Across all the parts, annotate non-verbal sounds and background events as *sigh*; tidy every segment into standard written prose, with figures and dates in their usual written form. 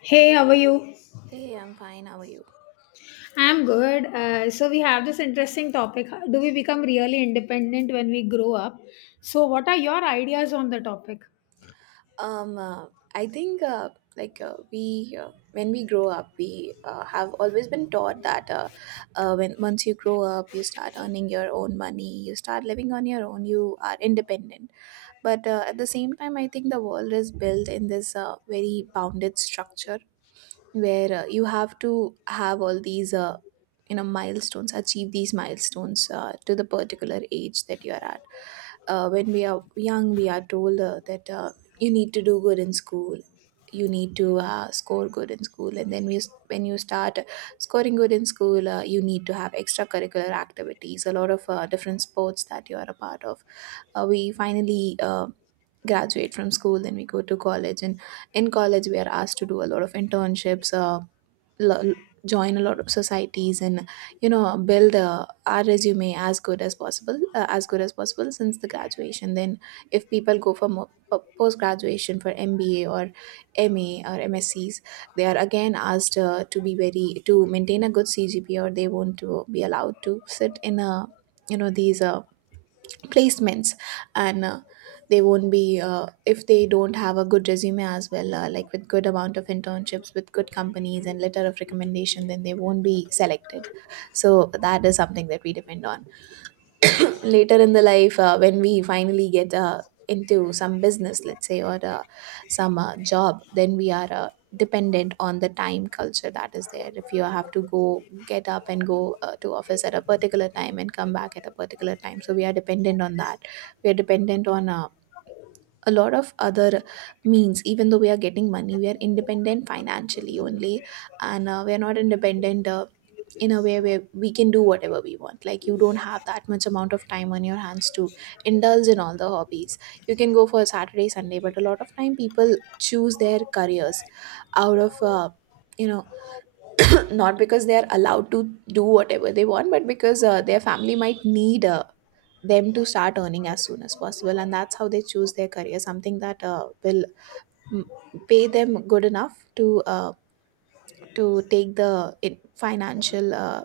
Hey, how are you? Hey, I'm fine. How are you? I'm good. So we have this interesting topic. Do we become really independent when we grow up? So what are your ideas on the topic? Um, uh, I think like we, when we grow up, we have always been taught that when once you grow up, you start earning your own money, you start living on your own, you are independent. But at the same time, I think the world is built in this very bounded structure where you have to have all these milestones, achieve these milestones to the particular age that you are at. Uh, when we are young we are told that you need to do good in school, you need to score good in school, and when you start scoring good in school you need to have extracurricular activities, a lot of different sports that you are a part of. Uh, we finally graduate from school, then we go to college, and in college we are asked to do a lot of internships, lo- join a lot of societies and build our resume as good as possible as good as possible since the graduation. Then if people go for post graduation for MBA or MA or MScs, they are again asked to be very to maintain a good CGPA, or they won't to be allowed to sit in a these placements. And they won't be if they don't have a good resume as well, like with good amount of internships with good companies and letter of recommendation, then they won't be selected. So that is something that we depend on later in the life. Uh, when we finally get into some business, let's say, or some job, then we are dependent on the time culture that is there. If you have to go get up and go to office at a particular time and come back at a particular time, so we are dependent on that. We are dependent on a lot of other means. Even though we are getting money, we are independent financially only, and we are not independent in a way where we can do whatever we want. Like, you don't have that much amount of time on your hands to indulge in all the hobbies. You can go for Saturday, Sunday, but a lot of time people choose their careers out of you know not because they are allowed to do whatever they want, but because their family might need them to start earning as soon as possible, and that's how they choose their career, something that will mm, pay them good enough to to take the financial uh,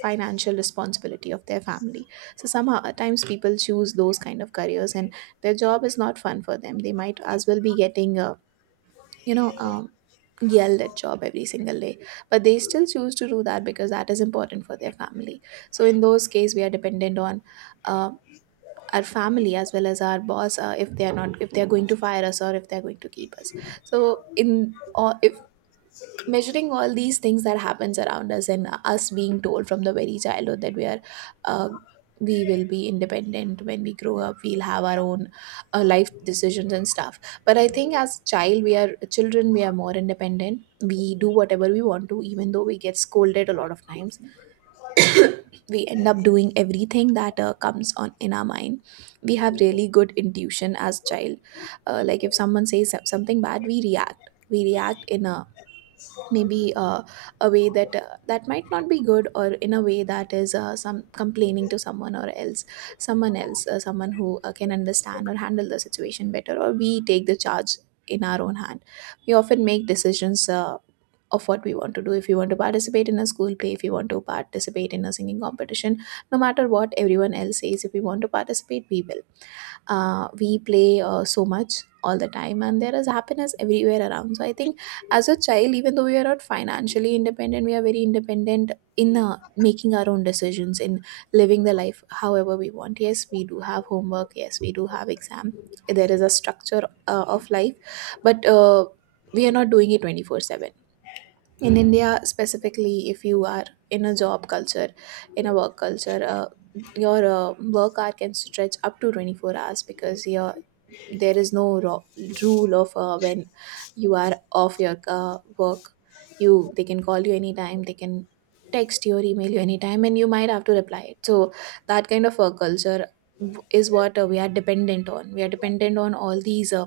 financial responsibility of their family. So somehow at times people choose those kind of careers, and their job is not fun for them. They might as well be getting you know um, yelled at job every single day, but they still choose to do that because that is important for their family. So in those cases, we are dependent on uh, our family as well as our boss, if they are going to fire us or if they are going to keep us. So in or measuring all these things that happens around us, and us being told from the very childhood that uh, we will be independent when we grow up, we'll have our own life decisions and stuff. But I think as children we are more independent. We do whatever we want to, even though we get scolded a lot of times. We end up doing everything that comes on in our mind. We have really good intuition as child. Uh, like if someone says something bad, we react in a maybe, a way that that might not be good, or in a way that is some complaining to someone or else, someone else, someone who can understand or handle the situation better, or we take the charge in our own hand. We often make decisions of what we want to do. If you want to participate in a school play, if you want to participate in a singing competition, no matter what everyone else says, if we want to participate, we will. Uh, we play so much all the time, and there is happiness everywhere around. So I think as a child, even though we are not financially independent, we are very independent in making our own decisions, in living the life however we want. Yes, we do have homework, yes, we do have exam, there is a structure of life, but we are not doing it 24/7. In India specifically, if you are in a job culture, in a work culture, your work hour can stretch up to 24 hours, because your there is no rule of when you are off your work. You they can call you anytime, they can text you or email you anytime, and you might have to reply it. So that kind of work culture is what we are dependent on. We are dependent on uh,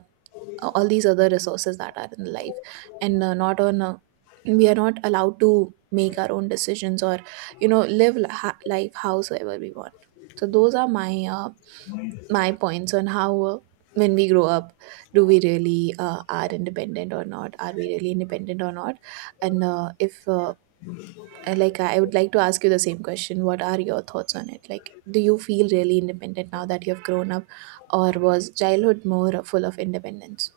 uh, all these other resources that are in life, and not on we are not allowed to make our own decisions, or live life howsoever we want. So those are my points on how, when we grow up, do we really are independent or not are we really independent or not. And if like I would like to ask you the same question: what are your thoughts on it? Like, do you feel really independent now that you have grown up, or was childhood more full of independence?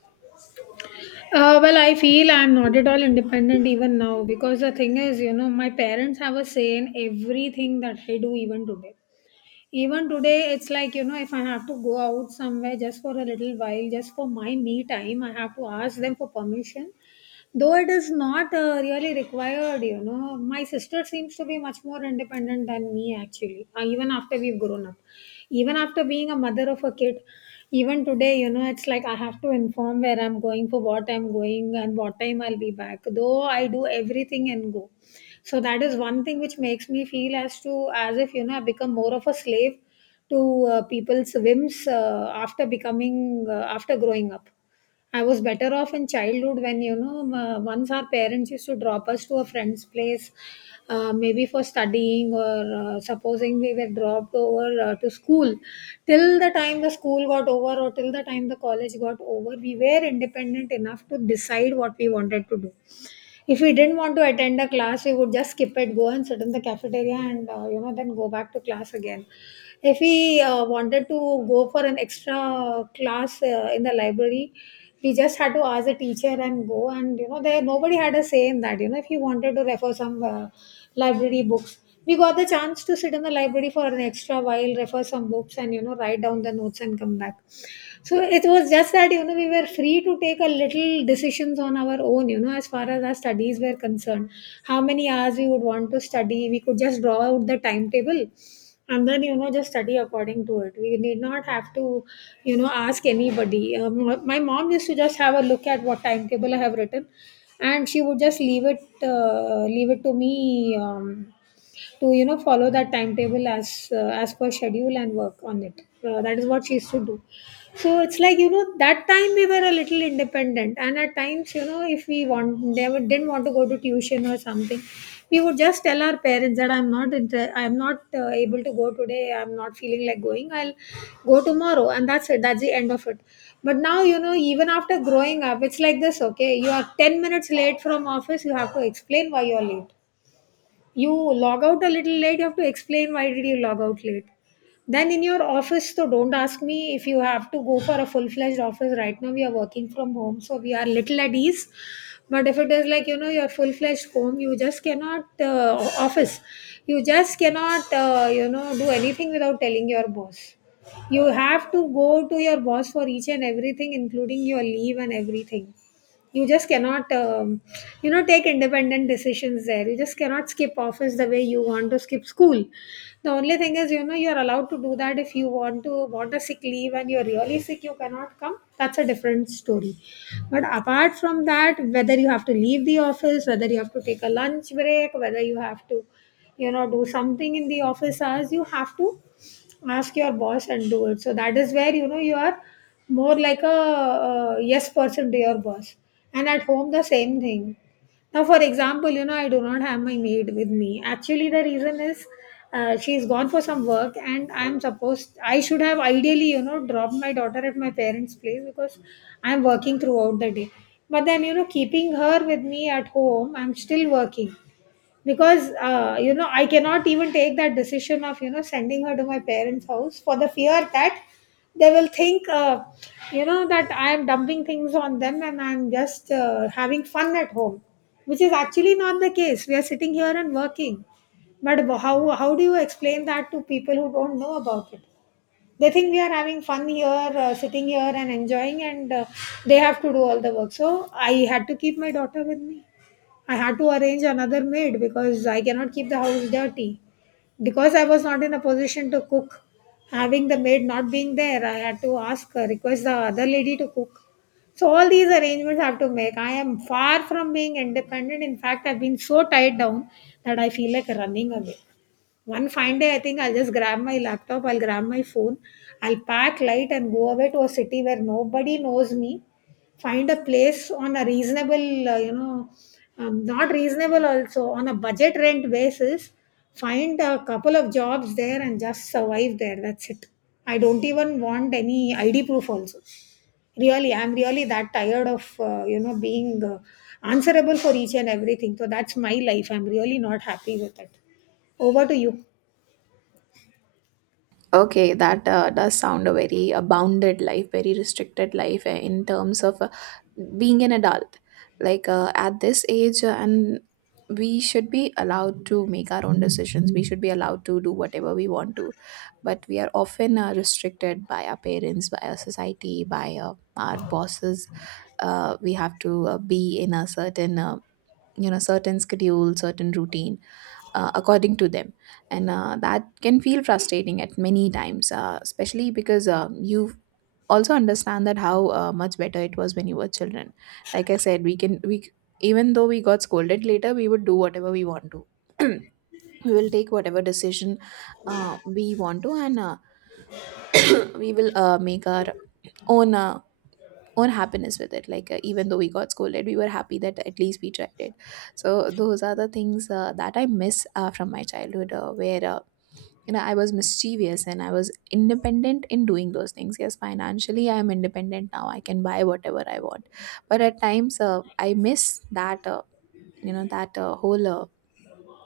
Well, I feel I'm not at all independent even now because the thing is, you know, my parents have a say in everything that I do even today. Even today, it's like, you know, if I have to go out somewhere just for a little while, just for my me time, I have to ask them for permission though it is not really required. You know, my sister seems to be much more independent than me actually, even after we've grown up, even after being a mother of a kid. Even today, you know, it's like I have to inform where I'm going, for what I'm going and what time I'll be back, though I do everything and go. So that is one thing which makes me feel as to as if, you know, I become more of a slave to people's whims after becoming after growing up. I was better off in childhood when, you know, once our parents used to drop us to a friend's place, maybe for studying, or supposing we were dropped over to school. Till the time the school got over, or till the time the college got over, we were independent enough to decide what we wanted to do. If we didn't want to attend a class, we would just skip it, go and sit in the cafeteria and, you know, then go back to class again if we wanted to go for an extra class in the library. We just had to ask the teacher and go, and you know, there nobody had a say in that. You know, if you wanted to refer some library books, we got the chance to sit in the library for an extra while, refer some books and, you know, write down the notes and come back. So it was just that, you know, we were free to take a little decisions on our own, you know, as far as our studies were concerned. How many hours we would want to study, we could just draw out the timetable and then, you know, just study according to it. We need not have to, you know, ask anybody. Um, my mom used to just have a look at what timetable I have written, and she would just leave it, leave it to me, to, you know, follow that timetable as, as per schedule and work on it. Uh, that is what she used to do. So it's like, you know, that time we were a little independent, and at times, you know, if we want never didn't want to go to tuition or something, we would just tell our parents that I'm not able to go today, I'm not feeling like going, I'll go tomorrow, and that's it, that's the end of it. But now, you know, even after growing up, it's like this. Okay, you are 10 minutes late from office, you have to explain why you are late. You log out a little late, you have to explain why did you log out late then in your office. So don't ask me, if you have to go for a full-fledged office. Right now we are working from home, so we are little at ease. But if it is like, you know, your full-fledged home, you just cannot office. You just cannot, you know, do anything without telling your boss. You have to go to your boss for each and everything, including your leave and everything. You just cannot, you know, take independent decisions there. You just cannot skip office the way you want to skip school. The only thing is, you know, you are allowed to do that if you want to want a sick leave, and you're really sick, you cannot come, that's a different story. But apart from that, whether you have to leave the office, whether you have to take a lunch break, whether you have to, you know, do something in the office hours, you have to ask your boss and do it. So that is where, you know, you are more like a yes person to your boss. And at home, the same thing. Now for example, you know, I do not have my maid with me. Actually the reason is, she's gone for some work, and I should have ideally, you know, dropped my daughter at my parents place because I'm working throughout the day. But then, you know, keeping her with me at home, I'm still working, because, you know, I cannot even take that decision of, you know, sending her to my parents house, for the fear that they will think, you know, that I am dumping things on them and I'm just, having fun at home, which is actually not the case. We are sitting here and working. But how do you explain that to people who don't know about it? They think we are having fun here, sitting here and enjoying, and they have to do all the work. So I had to keep my daughter with me. I had to arrange another maid because I cannot keep the house dirty. Because I was not in a position to cook, having the maid not being there, I had to ask her, request the other lady to cook. So all these arrangements I have to make. I am far from being independent. In fact, I've been so tied down that I feel like running away. One fine day, I think I'll just grab my laptop, I'll grab my phone, I'll pack light and go away to a city where nobody knows me. Find a place on a reasonable, you know, not reasonable also, on a budget rent basis. Find a couple of jobs there and just survive there. That's it. I don't even want any ID proof also. Really, I'm really that tired of, you know, being answerable for each and everything. So that's my life. I'm really not happy with it. Over to you. Okay, that does sound a very bounded life, very restricted life in terms of being an adult. Like, at this age, and we should be allowed to make our own decisions. We should be allowed to do whatever we want to, but we are often restricted by our parents, by our society, by our bosses. We have to be in a certain, certain schedule, certain routine according to them, and that can feel frustrating at many times, especially because you also understand that how much better it was when you were children. Like I said, we can we c- even though we got scolded later, we would do whatever we want to. *clears throat* We will take whatever decision we want to, and *clears throat* we will make our own uh, own happiness with it. Like, even though we got scolded, we were happy that at least we tried it. So those are the things that I miss from my childhood, where I was mischievous, and I was independent in doing those things. Yes, financially I am independent now, I can buy whatever I want, but at times I miss that, that whole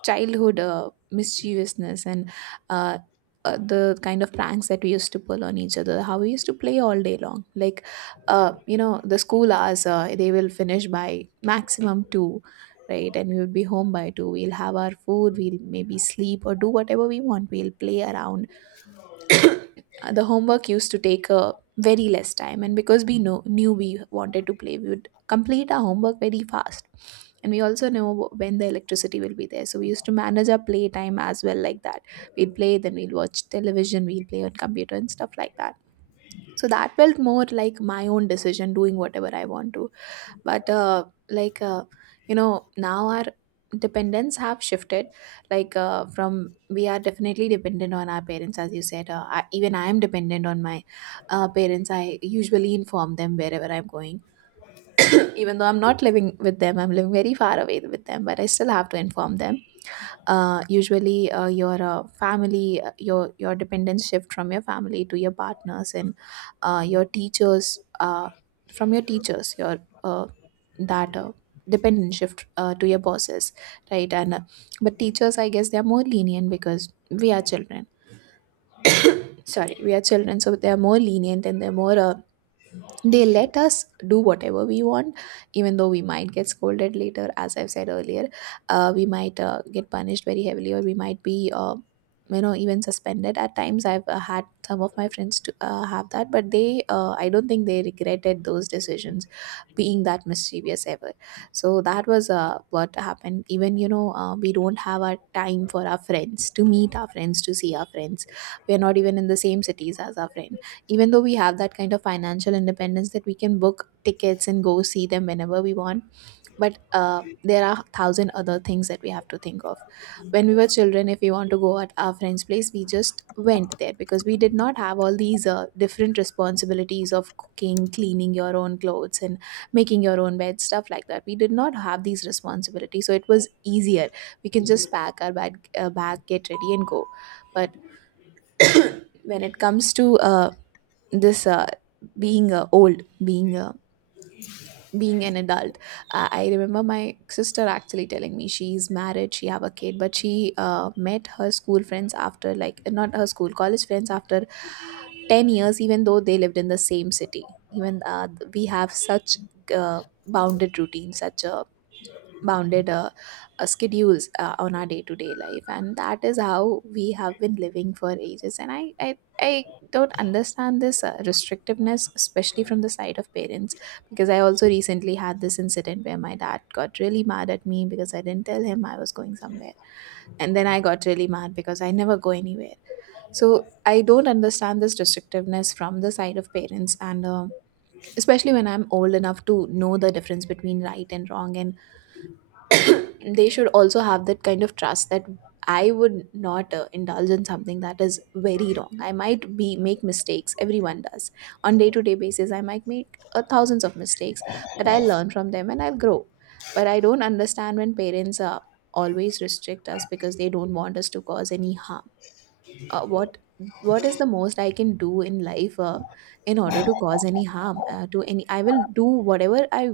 childhood mischievousness, and uh, the kind of pranks that we used to pull on each other, how we used to play all day long. Like, the school hours, they will finish by maximum 2, right? And we will be home by 2, we'll have our food, we'll maybe sleep or do whatever we want, we'll play around. Uh, the homework used to take a very less time, and because we know knew we wanted to play, we would complete our homework very fast. And we also know when the electricity will be there, so we used to manage our play time as well. Like that, we'd play, then we'll watch television, we'll play on computer and stuff like that. So that felt more like my own decision, doing whatever I want to. But like, now our dependents have shifted, like from we are definitely dependent on our parents, as you said. Uh, even I am dependent on my parents, I usually inform them wherever I'm going, even though I'm not living with them, I'm living very far away with them, but I still have to inform them. Uh, usually your family, your dependence shift from your family to your partners and your teachers. Uh, from your teachers, your uh, that dependence shift to your bosses, right? And but teachers, I guess, they are more lenient because we are children, sorry, we are children, so they are more lenient, and they let us do whatever we want, even though we might get scolded. Later, as I've said earlier, we might get punished very heavily, or we might be even suspended at times. I've had some of my friends to have that, but they I don't think they regretted those decisions, being that mischievous ever. So that was what happened. Even we don't have our time for our friends, to meet our friends, to see our friends. We're not even in the same cities as our friends. Even though we have that kind of financial independence that we can book tickets and go see them whenever we want, but there are thousand other things that we have to think of. When we were children, if we want to go at our friend's place, we just went there, because we did not have all these different responsibilities of cooking, cleaning your own clothes, and making your own bed, stuff like that. We did not have these responsibilities, so it was easier. We can just pack our bag, get ready, and go. But when it comes to this, being old, being being an adult, I remember my sister actually telling me, she's married, she have a kid, but she met her school friends after, like, not her school college friends after 10 years, even though they lived in the same city. Even we have such uh, bounded routine, such a bounded schedules on our day-to-day life, and that is how we have been living for ages. And I don't understand this restrictiveness, especially from the side of parents. Because I also recently had this incident where my dad got really mad at me because I didn't tell him I was going somewhere, and then I got really mad because I never go anywhere. So I don't understand this restrictiveness from the side of parents. And especially when I'm old enough to know the difference between right and wrong, and they should also have that kind of trust that I would not indulge in something that is very wrong. I might be make mistakes. Everyone does. On day-to-day basis, I might make thousands of mistakes, but I'll learn from them, and I'll grow. But I don't understand when parents always restrict us because they don't want us to cause any harm. What what is the most I can do in life in order to cause any harm to any I will do whatever I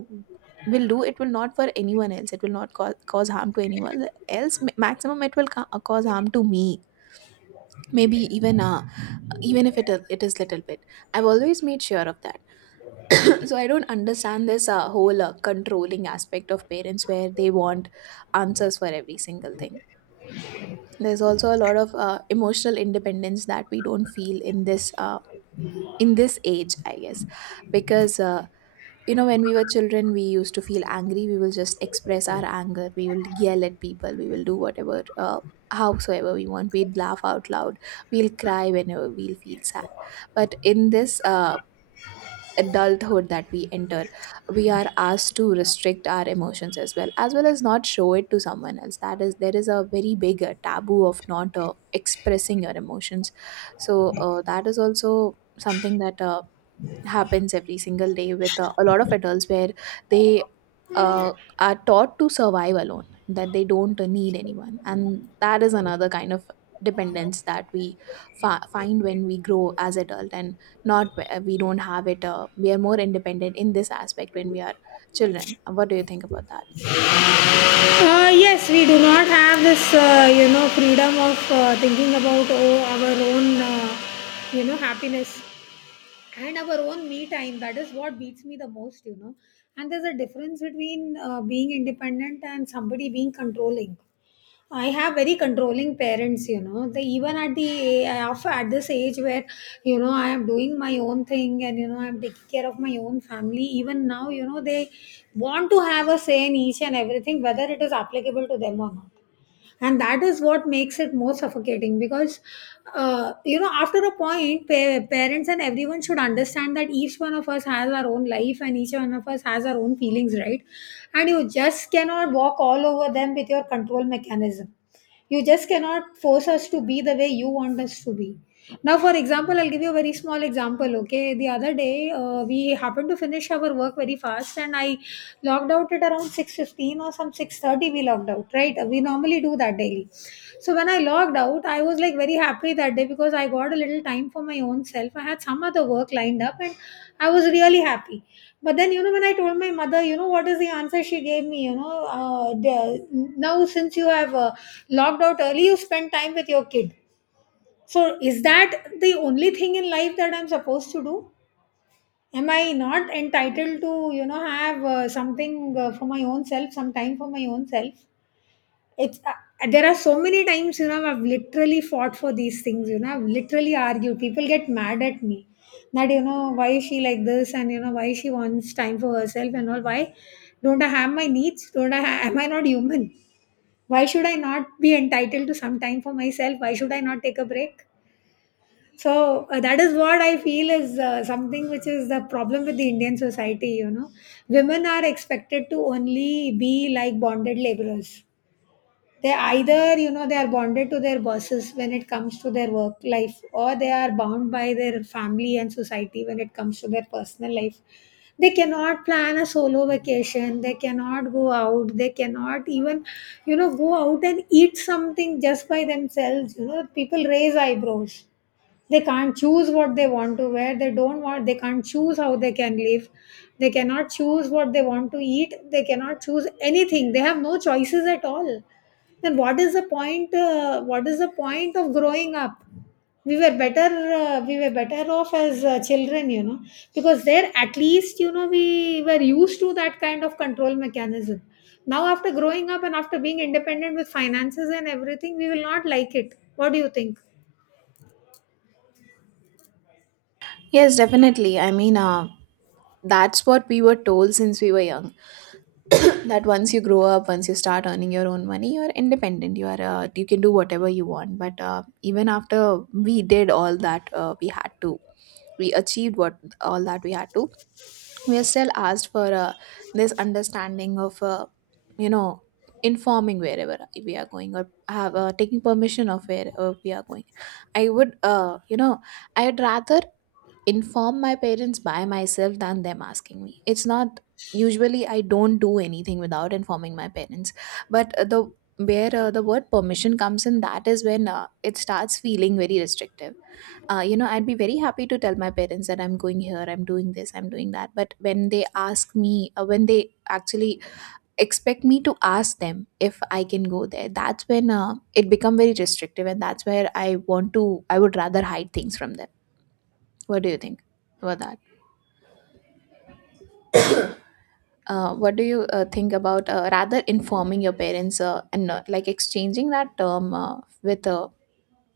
will do, it will not for anyone else, it will not cause harm to anyone else. Maximum it will cause harm to me, maybe even even if it is little bit. I've always made sure of that. *coughs* *clears throat* So I don't understand this whole controlling aspect of parents where they want answers for every single thing. There's also a lot of emotional independence that we don't feel in this age, I guess. Because when we were children, we used to feel angry, we will just express our anger, we will yell at people, we will do whatever howsoever we want, we'd laugh out loud, we'll cry whenever we'll feel sad. But in this adulthood that we enter, we are asked to restrict our emotions, as well as not show it to someone else. That is, there is a very big taboo of not expressing your emotions. So that is also something that happens every single day with a lot of adults, where they uh, are taught to survive alone, that they don't need anyone. And that is another kind of dependence that we find when we grow as adult, and not where we don't have it. We are more independent in this aspect when we are children. What do you think about that? Yes, we do not have this, you know, freedom of thinking about, oh, our own, you know, happiness and our own me time. That is what beats me the most, you know. And there's a difference between being independent and somebody being controlling. I have very controlling parents, you know. They even at the of at this age where, you know, I am doing my own thing, and you know, I'm taking care of my own family. Even now, you know, they want to have a say in each and everything, whether it is applicable to them or not, and that is what makes it more suffocating because, you know, after a point, parents and everyone should understand that each one of us has our own life and each one of us has our own feelings, right? And you just cannot walk all over them with your control mechanism. You just cannot force us to be the way you want us to be. Now for example, I'll give you a very small example. Okay, the other day, we happened to finish our work very fast, and I logged out at around 6:15 or some 6:30, we logged out, right? We normally do that daily. So when I logged out, I was like very happy that day because I got a little time for my own self, I had some other work lined up, and I was really happy. But then, you know, when I told my mother, you know what is the answer she gave me, you know? Uh, the- now since you have, logged out early, you spend time with your kid. So is that the only thing in life that I'm supposed to do? Am I not entitled to, you know, have something for my own self, some time for my own self? It's there are so many times, you know, I've literally fought for these things, you know, I've literally argued. People get mad at me that, you know, why is she like this, and you know, why she wants time for herself and all. Why don't I have my needs? Don't I ha- am I not human? Why should I not be entitled to some time for myself? Why should I not take a break? So that is what I feel is something which is the problem with the Indian society. You know, women are expected to only be like bonded laborers. They either they are bonded to their bosses when it comes to their work life, or they are bound by their family and society when it comes to their personal life. They cannot plan a solo vacation. They cannot go out. They cannot even go out and eat something just by themselves. You know, people raise eyebrows. They can't choose what they want to wear. They don't want They can't choose how they can live. They cannot choose what they want to eat. They cannot choose anything. They have no choices at all. Then what is the point, what is the point of growing up? We were better off as children, you know, because there at least, you know, we were used to that kind of control mechanism. Now, after growing up and after being independent with finances and everything, we will not like it. What do you think? Yes, definitely, I mean, that's what we were told since we were young, that once you grow up, once you start earning your own money, you're independent, you are you can do whatever you want. But even after we did all that, we had to, we achieved what all that we had to, we are still asked for this understanding of you know informing wherever we are going, or have taking permission of where we are going. I would, I would rather inform my parents by myself than them asking me. It's not, usually I don't do anything without informing my parents, but the where the word permission comes in, that is when it starts feeling very restrictive. You know, I'd be very happy to tell my parents that I'm going here, I'm doing this, I'm doing that. But when they ask me, when they actually expect me to ask them if I can go there, that's when it become very restrictive, and that's where I want to, I would rather hide things from them. What do you think about that? What do you think about rather informing your parents and like exchanging that term with,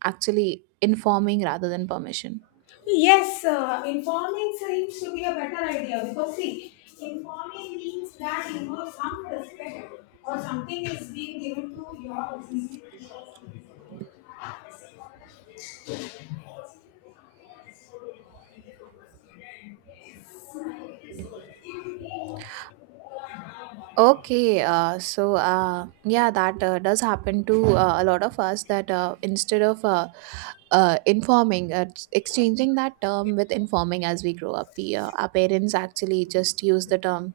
actually informing rather than permission? Yes, informing seems to be a better idea, because see, informing means that, you know, some respect or something is being given to your decision. Okay, so yeah, that does happen to a lot of us, that instead of informing, exchanging that term with informing as we grow up, we, our parents actually just use the term,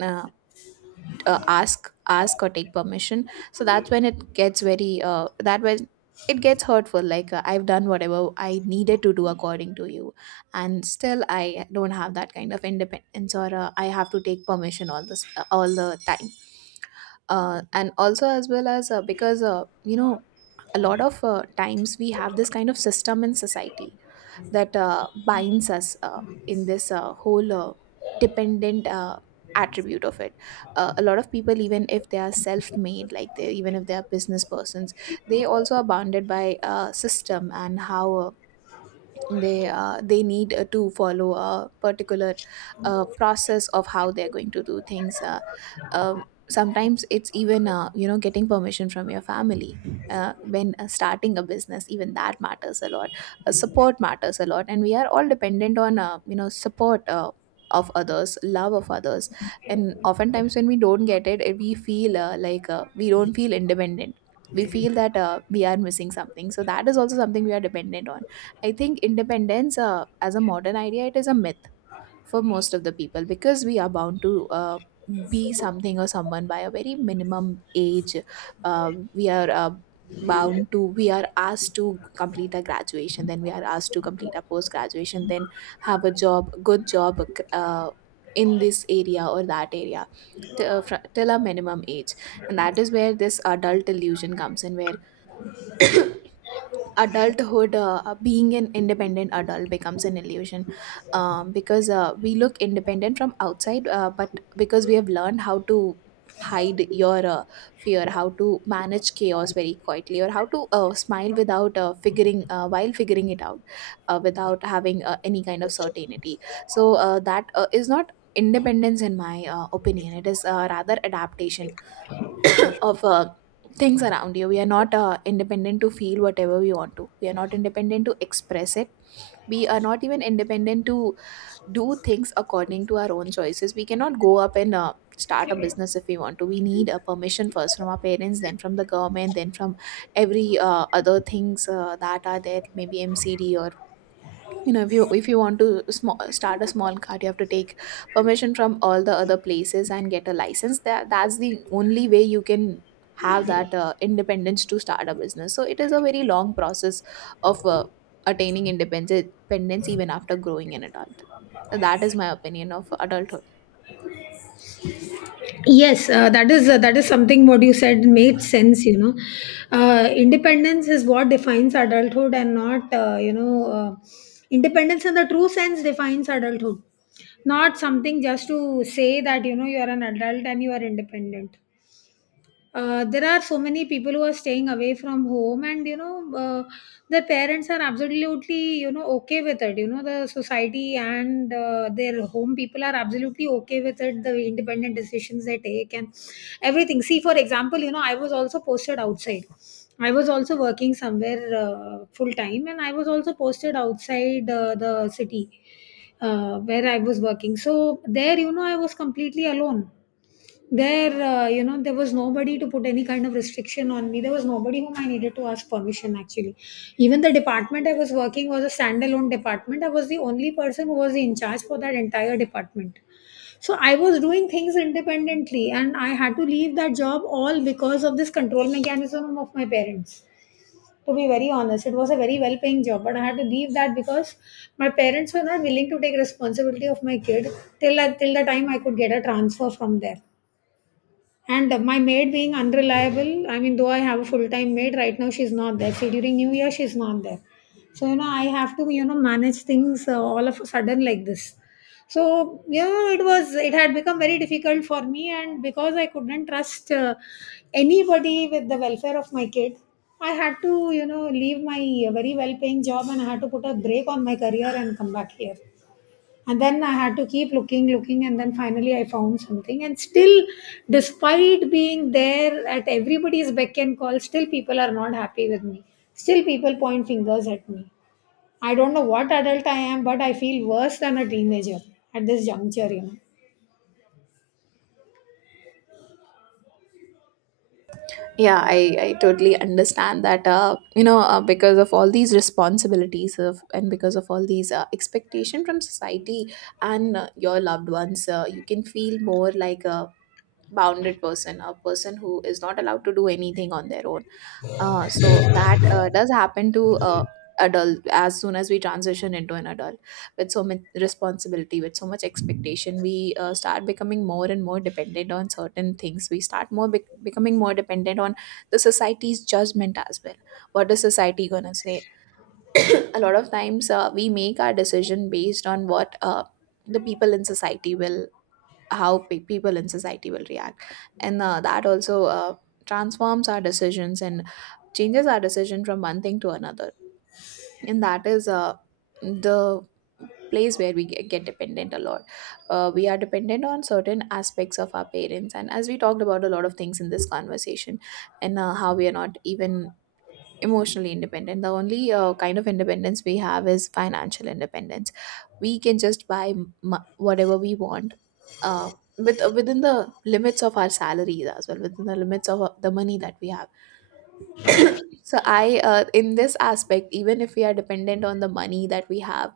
Uh, ask or take permission. So that's when it gets very that, when it gets hurtful, like, I've done whatever I needed to do according to you, and still I don't have that kind of independence, or I have to take permission all the time. And also, as well as, because you know a lot of times we have this kind of system in society that binds us in this whole dependent attribute of it. A lot of people, even if they are self-made, like they, even if they are business persons, they also are bounded by a system, and how they need to follow a particular process of how they're going to do things. Um, Sometimes it's even, getting permission from your family, when starting a business, even that matters a lot. Support matters a lot, and we are all dependent on, support of others, love of others. And oftentimes when we don't get it, we feel we don't feel independent. We feel that we are missing something, so that is also something we are dependent on. I think independence as a modern idea, it is a myth for most of the people, because we are bound to be something or someone by a very minimum age. We are bound to, we are asked to complete our graduation, then we are asked to complete our post graduation, then have a job, good job, uh, in this area or that area. Till a minimum age, and that is where this adult illusion comes in, where adulthood, being an independent adult becomes an illusion. Because we look independent from outside, but because we have learned how to hide your fear, how to manage chaos very quietly, or how to smile without figuring while figuring it out, without having any kind of certainty. So that is not independence, in my opinion it is rather adaptation of things around you. We are not independent to feel whatever we want to. We are not independent to express it. We are not even independent to do things according to our own choices. We cannot go up and start a business if we want to. We need a permission first from our parents, then from the government, then from every other things that are there, maybe MCD, or if you want to start a small cart. You have to take permission from all the other places and get a license. That's the only way you can have that independence to start a business, so it is a very long process of attaining independence even after growing an adult. That is my opinion of adulthood. Yes, that is something. What you said made sense, you know. Independence is what defines adulthood, and not, independence in the true sense defines adulthood, not something just to say that, you know, you are an adult and you are independent. There are so many people who are staying away from home, and, their parents are absolutely, you know, okay with it. You know, the society and, their home people are absolutely okay with it, the independent decisions they take and everything. See, for example, you know, I was also posted outside. I was also working somewhere full time, and I was also posted outside the city where I was working. So there, you know, I was completely alone there. You know, there was nobody to put any kind of restriction on me. There was nobody whom I needed to ask permission, actually. Even the department I was working was a standalone department. I was the only person who was in charge for that entire department. So I was doing things independently, and I had to leave that job all because of this control mechanism of my parents. To be very honest, it was a very well paying job, but I had to leave that because my parents were not willing to take responsibility of my kid till the time I could get a transfer from there, and my maid being unreliable. I mean, though I have a full time maid right now, she's not there. See, during new year she's not there. So you know, I have to, you know, manage things all of a sudden like this. So yeah, it had become very difficult for me, and because I couldn't trust anybody with the welfare of my kid, I had to, you know, leave my very well paying job, and I had to put a break on my career and come back here. And then I had to keep looking and then finally I found something, and still, despite being there at everybody's beck and call, still people are not happy with me. Still people point fingers at me. I don't know what adult I am, but I feel worse than a teenager at this juncture, you know. Yeah, I totally understand that, because of all these responsibilities and because of all these expectation from society and your loved ones, you can feel more like a bounded person, a person who is not allowed to do anything on their own. So that does happen to adult as soon as we transition into an adult. With so much responsibility, with so much expectation, we start becoming more and more dependent on certain things. We start more becoming more dependent on the society's judgment as well. What is society gonna say? A lot of times, we make our decision based on what the people in society will, how people in society will react. And that also transforms our decisions and changes our decision from one thing to another. And that is the place where we get dependent a lot. We are dependent on certain aspects of our parents, and as we talked about a lot of things in this conversation, and how we are not even emotionally independent. The only kind of independence we have is financial independence. We can just buy whatever we want, uh, within the limits of our salaries, as well within the limits of the money that we have. So I, in this aspect, even if we are dependent on the money that we have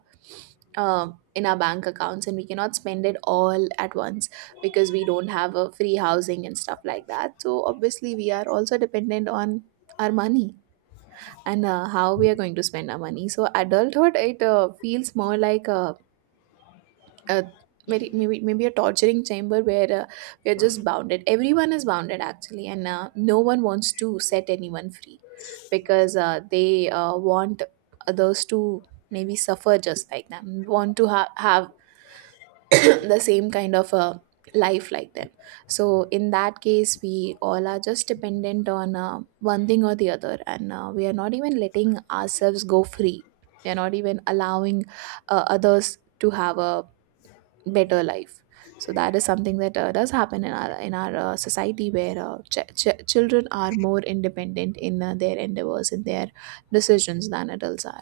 in our bank accounts, and we cannot spend it all at once because we don't have a free housing and stuff like that. So obviously, we are also dependent on our money and how we are going to spend our money. So adulthood, it feels more like a uh, maybe a torturing chamber where we are just bounded. Everyone is bounded, actually, and no one wants to set anyone free, because they want others to maybe suffer just like them, want to have *coughs* *clears throat* the same kind of life like them. So in that case, we all are just dependent on one thing or the other, and we are not even letting ourselves go free. We are not even allowing others to have a better life. So that is something that does happen in our society, where children are more independent in their endeavors, in their decisions, than adults are.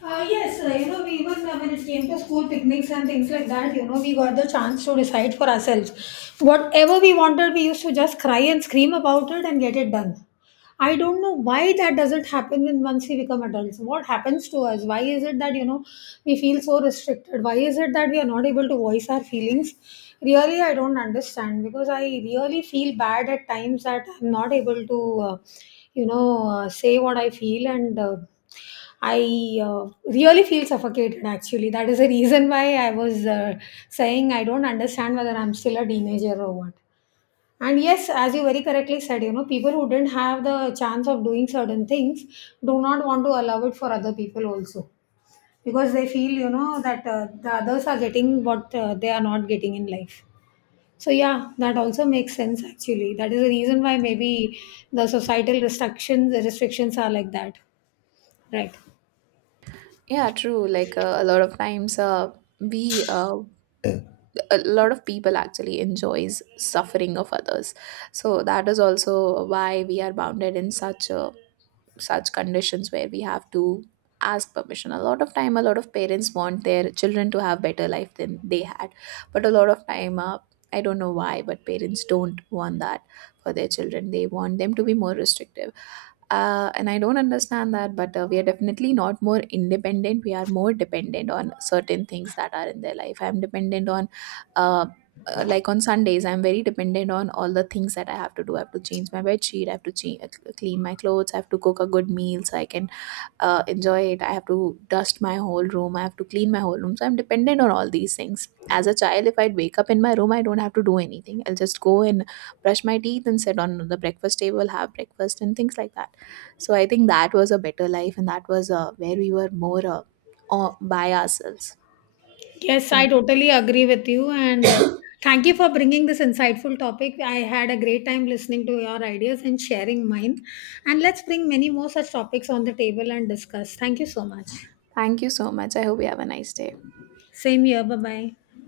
Yes, you know, we even, when it came to school picnics and things like that, you know, we got the chance to decide for ourselves. Whatever we wanted, we used to just cry and scream about it and get it done. I don't know why that doesn't happen when once we become adults. What happens to us? Why is it that, you know, we feel so restricted? Why is it that we are not able to voice our feelings? Really, I don't understand, because I really feel bad at times that I'm not able to, uh, say what I feel and. I Really feel suffocated actually. That is the reason why I was saying I don't understand whether I'm still a teenager or what. And yes, as you very correctly said, you know, people who didn't have the chance of doing certain things do not want to allow it for other people also, because they feel, you know, that the others are getting what they are not getting in life. So, yeah, that also makes sense actually. That is the reason why maybe the societal restrictions are like that. Right. Yeah, true. Like, a lot of times, we a lot of people actually enjoys suffering of others. So that is also why we are bounded in such conditions, where we have to ask permission a lot of time. A lot of parents want their children to have better life than they had, but a lot of time, I don't know why, but parents don't want that for their children. They want them to be more restrictive. And I don't understand that, but we are definitely not more independent. We are more dependent on certain things that are in their life. I'm dependent on, uh, like, on Sundays I'm very dependent on all the things that I have to do. I have to change my bed sheet, I have to clean my clothes, I have to cook a good meal so I can enjoy it, I have to dust my whole room, I have to clean my whole room. So I'm dependent on all these things. As a child, if I'd wake up in my room, I don't have to do anything. I'll just go and brush my teeth and sit on the breakfast table, have breakfast, and things like that. So I think that was a better life, and that was where we were more by ourselves. Yes, I And totally agree with you. And thank you for bringing this insightful topic. I had a great time listening to your ideas and sharing mine. And let's bring many more such topics on the table and discuss. Thank you so much. thank you so much. I hope you have a nice day. Same here. Bye bye.